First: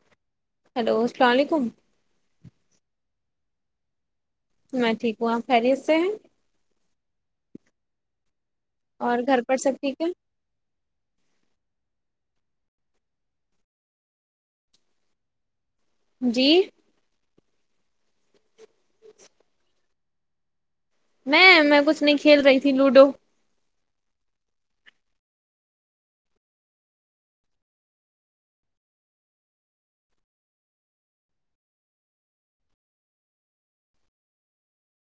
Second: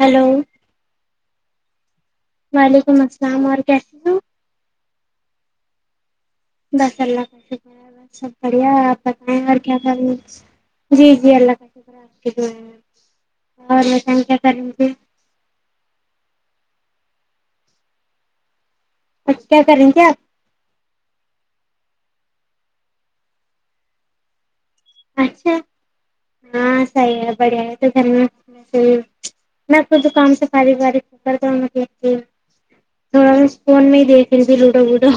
hello hello السلام علیکم وعلیکم السلام اور کیسے ہو میں ٹھیک ہوں آ پ خیریت سے بس اللہ کا شکر آ بس بڑھیا آپ گھر بتائیں پر اور سب کیا کر ٹھیک ہے جی جی اللہ کا اور بتاتے کیا کر رھی ھیں جی اچھا کیا کریں تھے آپ میں میں کچھ نہیں کھیل رہی تھی لوڈو اچھا ہاں صحیح ہے بڑھیا ہے تو گھر میں میں دکام سے فار و کرتا ہوں تھڑا فون میں ہی دیکھ رہ ت لوڈو وڈو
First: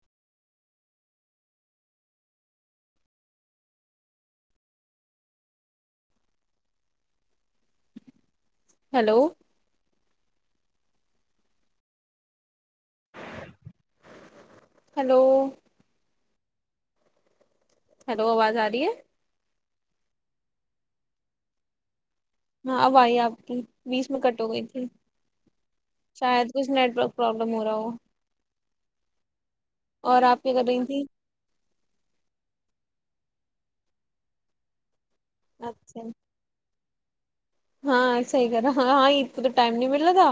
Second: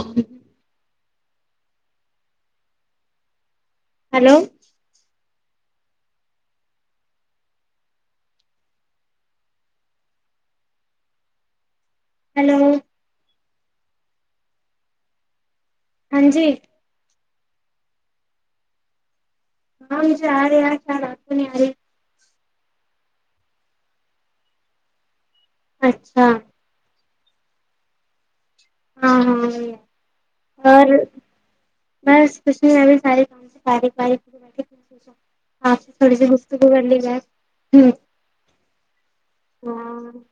ہلو ہیلو ہلو ہلو ہاں جی ہیلو آواز آ رہی ہے ہاں مجھے آ رہے آ خیال آپ کو نہیں آ رہے ہاں آبائی آپ کی بیس میں کٹ ہو گئی تھی اچھا شاید کچھ نیٹک پرابلم ہو رہا ہو وہ ہاں ہاں کر رہی اور تھی بس کوچھ نہیں ہے بھی ساری [inaudible] آپ سے اچھا تھوڑی سی گس کو کرنے ج ہاں صحی کر رہا ہ ہاں ا کو تو ٹائم نہیں ہاں ملتا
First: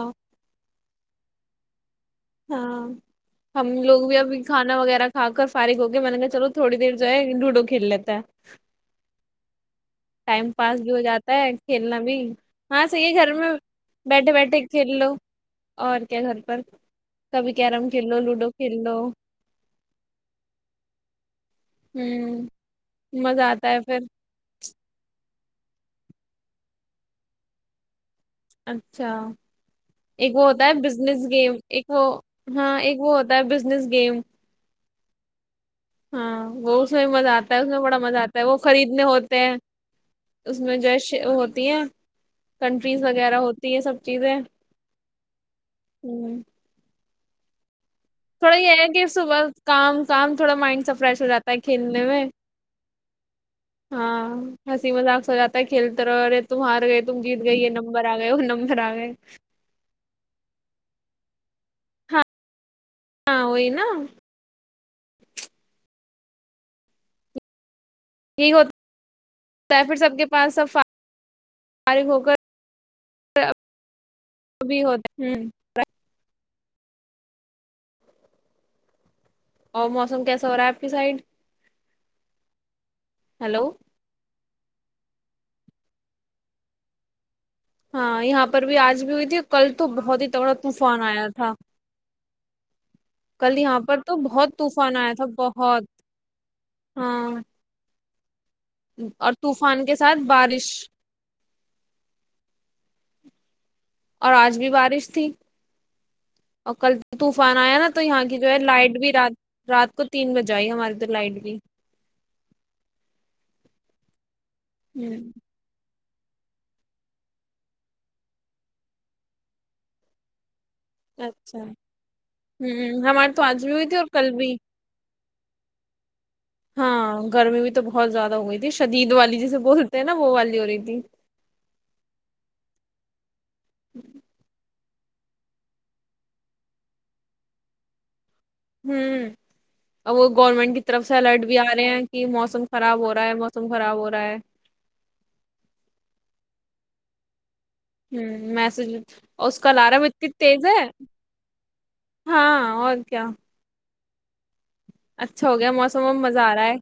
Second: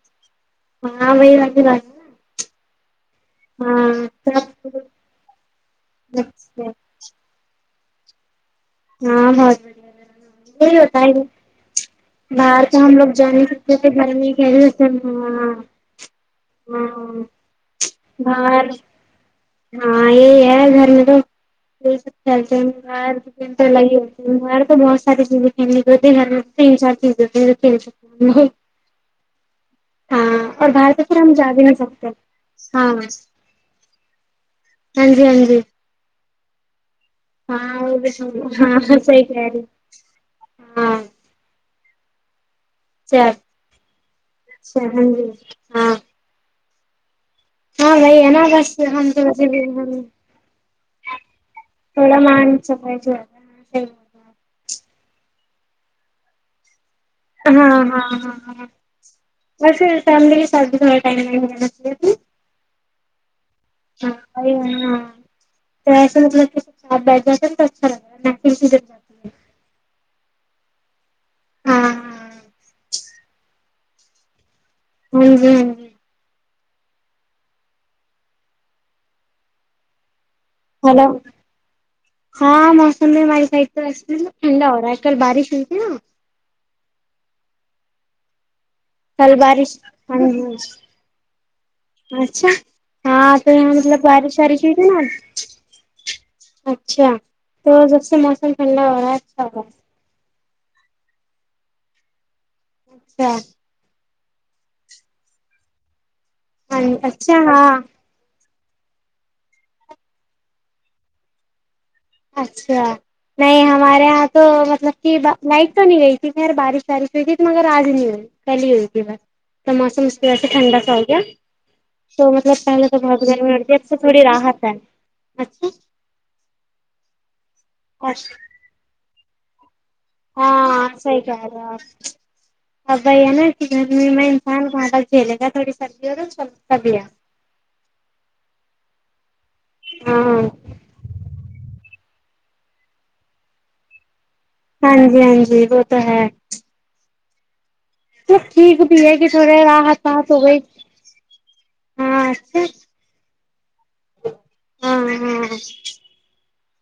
ہاں وہی والی بات ہے نا ہاں ہم لوگ ہاں بھی اب سب کھانا وغیرہ کھا کر فارغ ہو کے میں نے کہا چلو اچھا، تھوڑی دیر جو ہے لوڈو کی ک لی تھا ہاں بہت بڑ ٹائم یہی پاس بھی ہوتا ہو ہے جاتا کھیلنا بھی باہر تو ہاں ہم صحیح لوگ ہے جا گھر نہیں میں سکتے گھر بیٹھے میں بیٹھے کھیل لو اور کیا گھر پر ہاں کبھی کیرم کھیل لو لوڈو باہر کھیل لو ہاں یہ ہے گھرم تو یہ سب ہوں کھیلتے ہیںار مزہ تو آتا ہے الگ ہی پھر ہوتےار تو بہت ساری چیزیں تو د تین چار چین ج تین چار اچھا ایک وہ ہاں ہوتا اور ہے باہر تو پھر بزنس ہم جا گیم بھی نہیں ایک وہ سکتے ہاں ایک وہ ہوتا ہے بزنس گیم ہاں جی ہاں جی ہاں بت اس میں مزہ آتا ہے اس میں بڑا مزہ آتا ہے وہ ہاں ہاں خریدنے صحیح ہوتے کہہ ہیں رہی اس میں جو ہاں ہے ہوتی ہیں کنٹریز اچھا وغیرہ ہوتی ہے سب چیزیں اچھا ہاں جی ہاں ہ ہاں وہی ہے نا تھوڑا بس یہ ہے کہ ہم تو ویسے صبح بھی کام کام تھوڑا مائنڈ سا فریش ہو جاتا ہے کھیلنے تھوڑا میں مان سفائی سے ہاں ہسی مزاگ س جاتتاا کھیلترارے توم مارگئی ہاں ہاں ہاں ہاں بس فملی کے سات [inaudible] سکال ہو ہاں ہاں وہی نا یہی ہاں تو ایسا مل س ب یہ ہوتاتا پھر سب کے پ سفا ہاں فارغ ہاں ہو کر ہاں وہ بھی ہوتا جی ہاں ہ جی اور موسم کیسے ہلو ہاں موسمبی مارے ساہ ہیلو تو ٹھنڈا ہو رہا ہے کل بارش ہوئی تھی نا ہاں یہاں پر بھی آج بھی ہوئی تھی کل تو بہت ہی تھگڑا طوفان آیا تھا اچھا ہاں تو کل یہاں مطلب پر تو بارش بہت وارش ہوئی تھی طوفان نا آیا تھا بہت اچھا ہاں تو جب موسم ٹھنڈا ہو رہا ہے اور اچھا ہو طوفان کے ساتھ بارش [inaudible] اچھا اور آج بھی بارش تھی اور کل اچھا اچھا طوفان ہاں آیا نا تو یہاں کی جو ہے لائٹ بھی رات رات کو تین بجے آئی ہماری تو لائٹ بھی اچھا نہیں ہمارے یہاں تو مطلب کہ ہوں لائٹ تو نہیں گئی ار بارش وارش ہوئی تھی تو مگر آج نہیں ہوئی کل ہی ہوئی تھی بس تو موسم اس کی وجہ سے ٹھنڈا ہو گیا اچھا ہوں تو مطلب پہلے تو ہمارے بن میں آج بھی لتی اب ہوئی تھی سے اور تھوڑی کل بھی راحت ہے اچھا ہاں گرمی بھی تو بہت زیادہ ہوئی شدید والی جیسے بہت ہاں صحیح کہہ رہے ہو اپ ہاں وہی ہے نا گرمی میں انسان کل کھیلے گا تھوڑی سبزی ہو تو سب سبیا گورنمنٹ کی طرف سے الرٹ بھی ا رہے ہیں کہ موسم خراب ہو رہا ہے موسم خراب ہو رہا ہے ہاں جی ہاں جی وہ تو ہے ہ تو ٹھیک مس بھی ہے کہ تھوڑے اس کا راحت لارا بھی پاحت اتنی ہو گئی تیز ہے ہاں اور کیا ہاں ہاں اچھا ہو گیا موسم مزہ آ رہا ہے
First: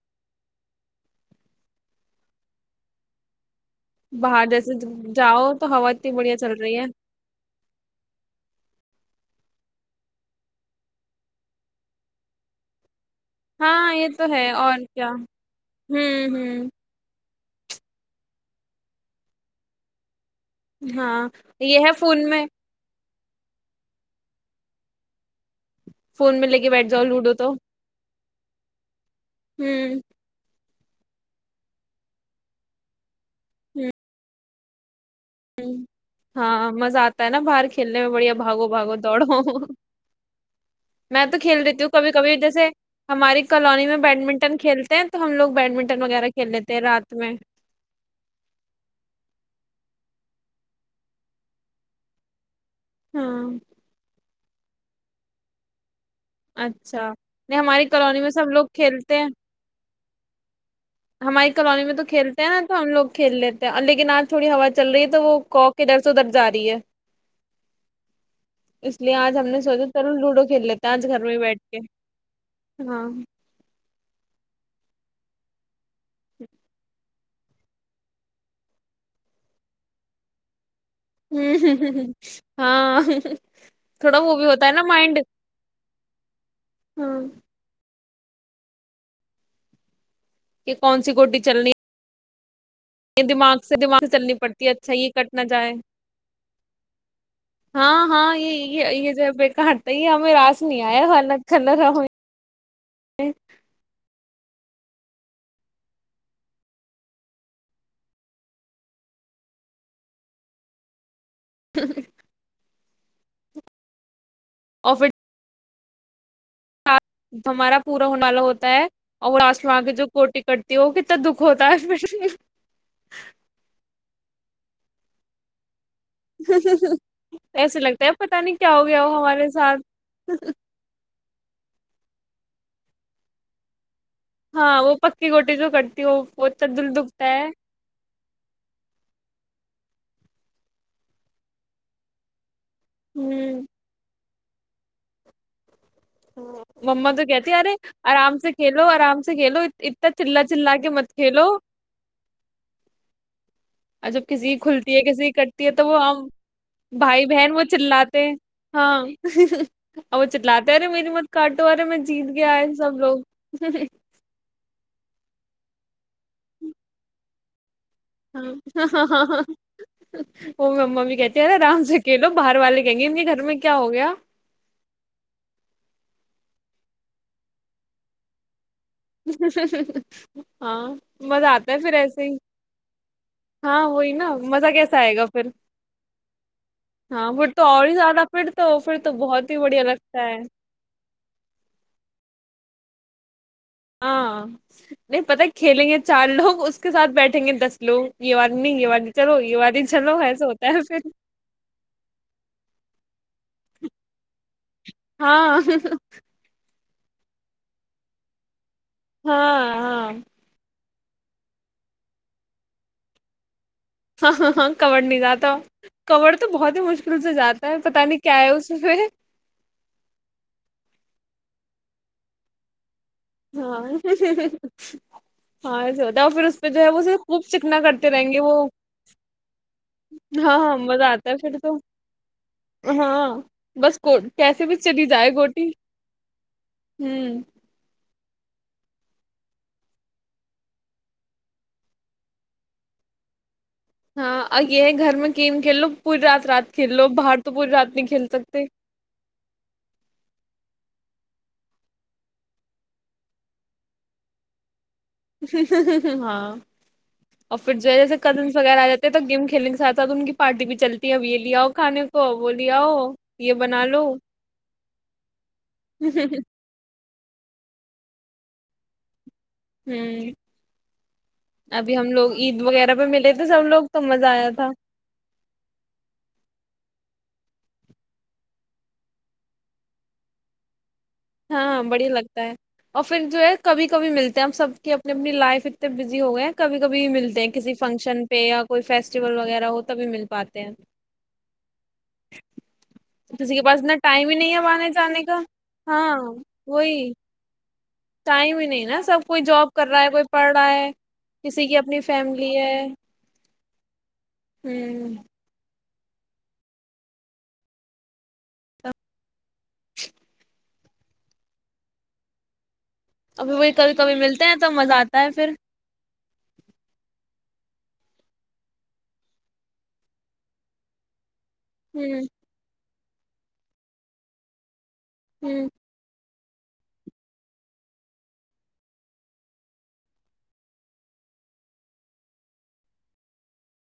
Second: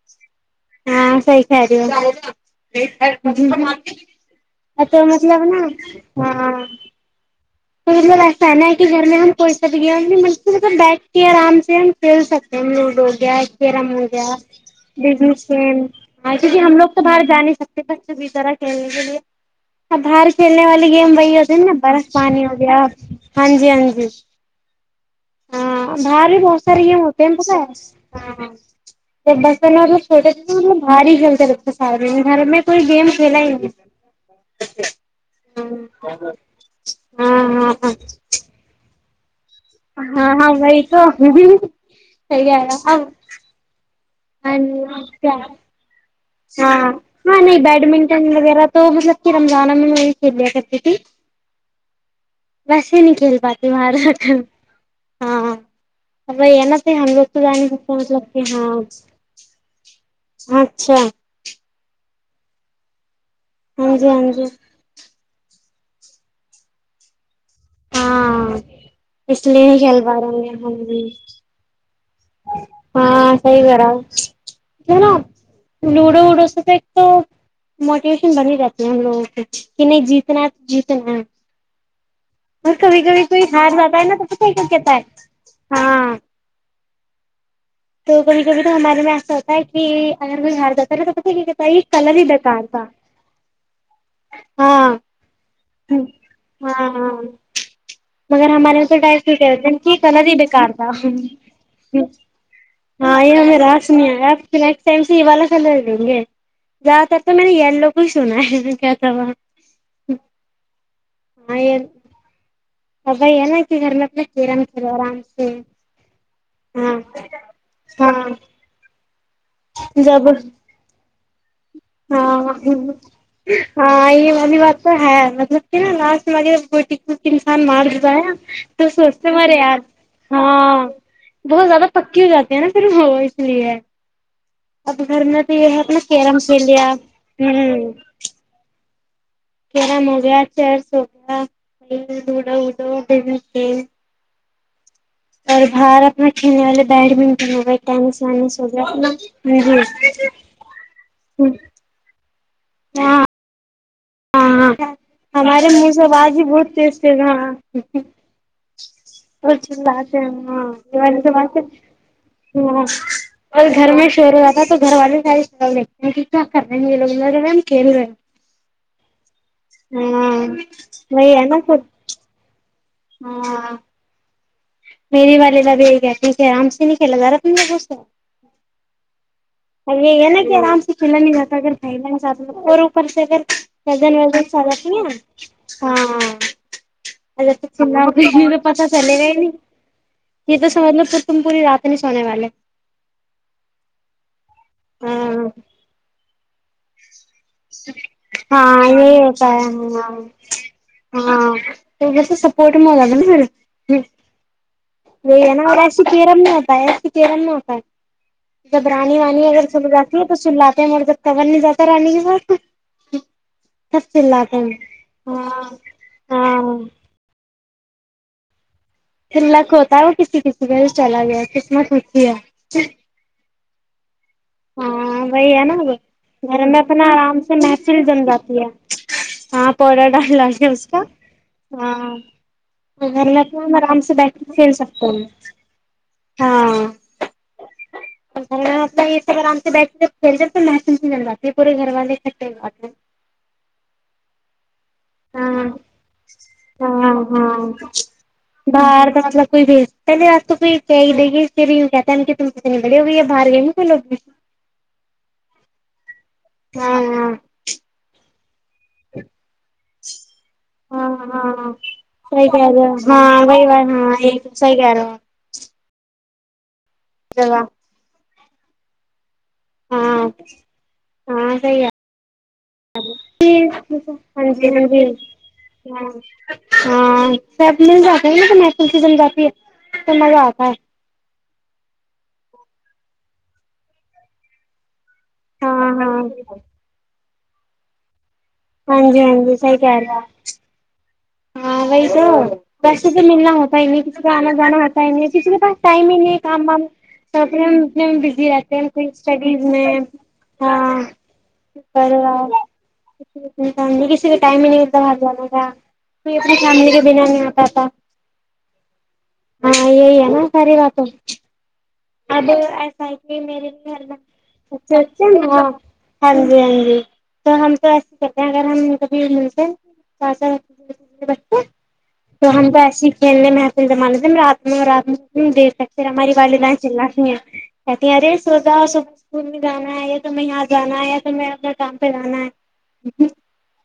ہاں صحیح کہہ رہی ہو باہر جیسے تو مطلب جاؤ نا تو ہوا اتنی بڑھیا چل ہاں رہی ہے تو مطلب ایسا نا ہے کہ گھر میں ہم کوئی سا بھی گیم نہیں ب مطلب بیٹھ کے آرام سے ہم کھیل سکتے ہیں لوڈو گیا کیرم ہاں ہو یہ تو گیا ہے اور کیا بین ہوں ہ کیکہ ہوں ہم لوگ تو باہر جان ستے بچوں بھی طرح کھیلنے کے لیے ا بار کھیلنے والی گیم ہاں وہی ہوتی یہ ہے نابرا فون پانی میں ہو گیا ہاں جی ہاں جی ہاں باہر بھی فون میں لے بہت کے سارے بیٹھ یہ جاؤ ہوتے ہیں لوڈو تو بتا ہاں ہاں تو بسنا ہوں چھوٹا چ ب ہی کھیلتے لگتے سارے گھر میں کوئی گیم کھیلا ہی نہیں ہ ہاں مزہ آتا ہے نا ہاں باہر ہاں ہاں کلنے میں بڑھیا باگو باگو توڑوں ہاں ہاں وہی تو لیتی ہوں کبھی کبھی جیسے ہماری کالونی میں بیڈمنٹن کھیل ہیں تو ہم کیا لگ بیڈمنٹ وغیرہ کے ہاں ہاں نہیں بیڈمنٹن وغیرہ تو مطلب کہ رمضان کو چلیا کرتی ت ویسے نہیں کھیل ہاں پاتی باہر ہاں ا بھائی ہے نا پ ہم اچھا لوگ تو جان نہیں ہماری سکتے ہیں کالونی مطلب میں کہ سب لوگ ہاں کھیلتے ہیں اچھا ہماری کالونی میں تو کھیلتے ہیں نا تو ہم لوگ کھیل لیتے ہیں ہاں جی لیکن آج ہاں جی تھوڑی ہوا چل رہی ہے تو وہ کوک کدھر سے ادھر جا رہی ہے ہاں اس لیے آج ہم نے نہیں سوچا کھیل چل پا رہے لوڈو گے کھیل ہم لیتے ہیں بھی آج گھر میں ہی بیٹھ کے ہاں سی کرانا جی لوڑو اڑو س تو ایک تو موٹیویشن بنی رہتی ہے ہم لوگوں کی کہ نہیں جیتنا جیتنا ہے ہوں ہ ہ ہ اور کبھی کبھی کوئی ہار جاتا ہے نا تو وہ بھی پ ہوتا نا کہتا ہے مائنڈ ہاں ہاں تو کبھی کبھی تو ہمارے میں ایسا ہوتا ہے کہ اگر کہ کون سی گوٹی چلنی ہار یہ کلر تال [unintelligible] دماغ سے دماغ چلنی پڑتی ہے ہاں اچھا یہ کٹ نہ جائے ہاں ہاں ہاں ہاں مگر یہ ہمارے یہ یہاں تو ٹائ جو کہ ہے یہ بیکار تھا یہ غلط ہمیں ہی راس بیکار نہیں تھا آیا ورنہ کلر ہمیں ہاں یہ ہمیں راس نہیں آیا [unintelligible] زیادہ تر تو میں نے یلو کو ہی سنا ہے کیا تھا وہ ہاں [unintelligible] کے گھر م اپے ج رم کر اور پھر آرام سے ہاں ہمارا پورا ہونے ہاں والا ہوتا ہے اور لاسٹ میں آ کے جو جب کوٹی کٹتی ہے وہ کتنا دکھ ہوتا ہے پھر ہاں ہاں یہ امی بات تو ہے مطلب [unintelligible] انسان ایسے لگتا مارتا ہے نا پتا نہیں کیا ہو تو گیا وہ سوچتے ہمارے مارے ار ساتھ ہاں بہت زیادہ پکی ہو جاتی ہے نا پھرف وہ اس لیے ہاں وہ اب گھر پکی میں تو گوٹیے یہ جو ہے اپنا کرتی وہ کیرم وہ کھیل اتنا لیا دل دکھتا ہے کیرم ہو گیا چیرس ہوگیا دڑا ا ہوں [unintelligible] اور [unintelligible] کھیلنے والے ما تو بیڈمنٹن کہتی ہو ارے گئے ٹینس آرام سے وینس ہو کھیلو گیا آرام جی سے کھیلو اتنا چلا چلا کے مت کھیلو ہاں اور جب کسی کی ہاں کھلتی ہے کسی کی کتی ہمارے ہے تو منہ وہ سے ہم آواز ہی بہت تیز تیز بھائی بہن ہاں وہ چلاتے ہاں چلاتے اور وہ ہیں ہاں چلاتے ارے یہ میری والی مت تو بات کاٹو ارے میں جیت گیا ہے ہاں سب لوگ اور گھر میں شور ہو جاتا ہے تو گھر والے سارے [unintelligible] ہاں ہاں ہاں ہاں وہ مما بھی وھی کہتی ھے ہے ارے نا وہ آرام سے کھیلو باہر والے کے کہیں گے ک گھر میں کیا ہو گیا میری والے ل بھی گیا ٹھیک ہے آرام سے نہیں کھیلا جا رہا تم دو سے یہ ہے نا کہ آرام سے ہاں چلا نہیں مزہ جاتا آتا ہے پھر ایسے ہی اگر اور اوپر سے ہاں وہی ازن نا وزن سے آ مزہ جاتی کیسا آئے گا پھر ہیں ہاں پھر تو اور ہی زیادہ پھر ہاں تو پتا پھر تو چلے گا ہی بہت نہیں بڑھیا لگتا ہے یہ تو س مجلو تم پوری رات نہیں سونے والے ہاں نہیں پت ہاں کھیلیں گے چار لوگ اس کے سھ بیٹھے ہاں یہ ہے والی چلو ہ ایسا ہوتا ہے پھر ہاں تو بس سپورٹ م [unintelligible] وہی ہے ہاں نا اور ایسے کییرم نہیں ہوتا ہے ترن میں ہوتا ہے جب رانی وانی اگر ہاں چل ہاں جاتی ہے تو سات ہیں مر جب کب نہیں جاتا رانی کی ب ہاں ہاں ہاں ہیں کور نہیں جاتا ہاں کورڑ تو بہت ہاں ہی مشکل سے جاتا پتاہ نہیں کیا ہے اس پہ تن لک ہوتا ہے وہ کسی کسی گ چلا گیا تھا خسمس رکھی ہے ہاں ہاں وہی ہے نا ہاں وہ ایسے ہوتا ہے اور پھر گھر اس پہ میں جو ہے وہ اپنا اسے آرام خوب سے چکنا محفل کرتے جم رہیں گے جاتی وہ ہے ہاں پاڈر ڈال ہاں ڈے ہاں اس کا مزہ آتا ہے پھر تو ہاں گھر میں ہاں اپنا آرام بس سے کو بیٹھ کے کیسے کھیل بھی سکتے چلی ہیں جائے گوٹی ہاں ہوں [inaudible] ب آرام سے بیٹھ کے کھیلتے تو محسوس ہی مل جاتی پورے گھر والے اکٹھے ہواتے ہیں ہاں آ یہ ہے گھر میں گم ہاں کھیل لو پوری رات رات کھیل لو ہاں باہر تو پوری ہاں رات نہیں کھیل سکتے چ د پھر بھی ی کہتے ہے کہ تم کتنے بڑے ہو گییا باہر گئے ن کوئی لوگ بھی ا ہاں اور پھر جو جا سکتے ک وغیرہ آ جاتے تو گیم کھیلنے کے ساتھ ساتھ ان کی پارٹی بھی ہاں چلتی ہے اب یہ ہاں لے آؤ ہاں کھانے کو صحیح وہ کہہ لے رہے آؤ ہو ہاں یہ وہی بنا بات لو ہاں ایک صحیح کہہ رہے چا ہوں ہاں ہاں سی ہے ابھی ہم لوگ عید وغیرہ پہ ملے تھے سب لوگ تو مزہ ہاں آیا جی تھا ہاں ج ہاں ہاں سب مل جاتے ہیں ن تو محل س جم جاتی ہے تو مزہ آتا ہے ہاں بڑھیا لگتا ہے اور پھر جو ہے کبھی کبھی ملتے ہیں ہم سب کے اپنی لائف اتنے ہاں ہاں بزی ہو گئے ہیں کبھی کبھی مل کسی فنکشن پہ یا کوئی ہاں جی ہاں فیسٹیول جی وغیرہ صحیح ہو کہہ رہے توبھی آپ مل پاتے ہیں ہاں وہی تو پیسے سے ملنا کسی کے ہوتا پاس ہی اتنا نہیں کسی کو ٹائم ہی آنا ہے جانا آنے ہوتا ہی جانے نہیں کا کسی کے پاس ٹائم ہاں نہیں کام ہ وہی اتنے ہم بزی ٹائم ہی رہتے ہیں نہیں کو نا سب کوئی اسٹڈیز جاب میں کر رہا ہے کوئی پڑھ رہا ہے ہاں کسی کی یک اپنی فیملی ہے ٹائم نہیں ب ہ جانا گا کو اپنی فیملی کے بنا نہیں آتا تھا ہاں یہ ن ساری رات ہاں اب م بھی ا ابھی وہی اے کبھی کبھی ملتے ہیں تو مزہ آتا ہے پھر ہاں جی ہاں جی تو ہم تو ایسے کرتے ہیں اگر ہم کبھی ملتے ہ تون تو آسی کھیلنے محس سے مان د رات ن رات ہ دیر تک پھر ہماری وال لائ چ کہتی ہیں ارے سوتا صبح اسکول میں جانا ہے یا تو یہاں جانا ہے یا توھر میں اپنے کام پہ جانا ہے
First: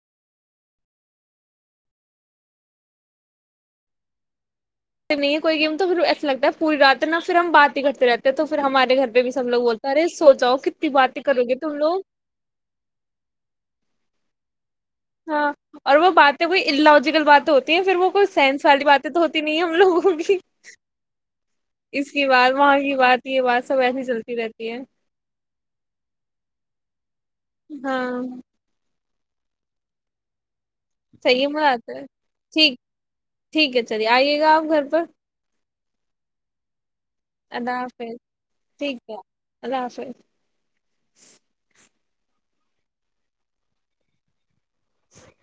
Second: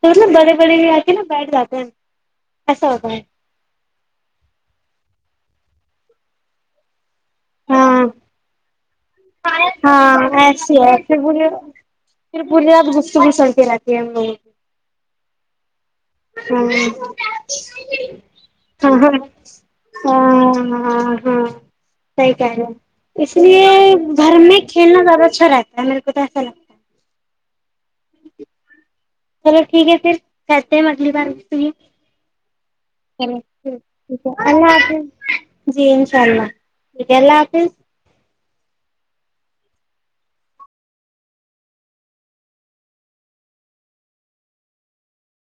تولب بڑے بڑے بھی آ کے نا بیٹھ جاتے ہیں ایسا ہوتا ہے کوئی گیم تو پھر ایسا لگتا ہے پوری رات اتنا پھر ہم باتیں ہاں کرتے رہتے تو پھر ہمارے گھر پہ بھی س ہم لوگ بولتے ہیں ارے ہاں سوچاؤ ایسی کتنی ہے پھر باتیں کرو بولے گے تم پھر لوگ ٹی ہاں اور وہ باتیں ہاں کوئی اللاجیکل ہاں باتیں ہوتی ہیں پھر وہ کوئی سائنس والی ہاں باتیں ہ تو ہوتی نہیں ہے ہم لوگوں کی ہاں ہاں اس کی صحی بات کہہ رہے وہاں کی بات اس یہ لیے بات سب ایسی گھر چلتی میں رہتی ہے کھیلنا زیادہ اچھا رہتا ہے میرے کو تو ایسا لگتا ہے ہاں چلو ٹھیک ہے پھر کہتے ہیں اگلی بارھ صحیح ہے مزہ ٹھیک آتا ہے ٹھیک ہے ٹھیک چلیے آئیے گا آپ اللہ گھر پر حافظ جی انشاء اللہ ٹھیک ہے اللہ حافظ ٹھیک ہے اللہ حافظ ج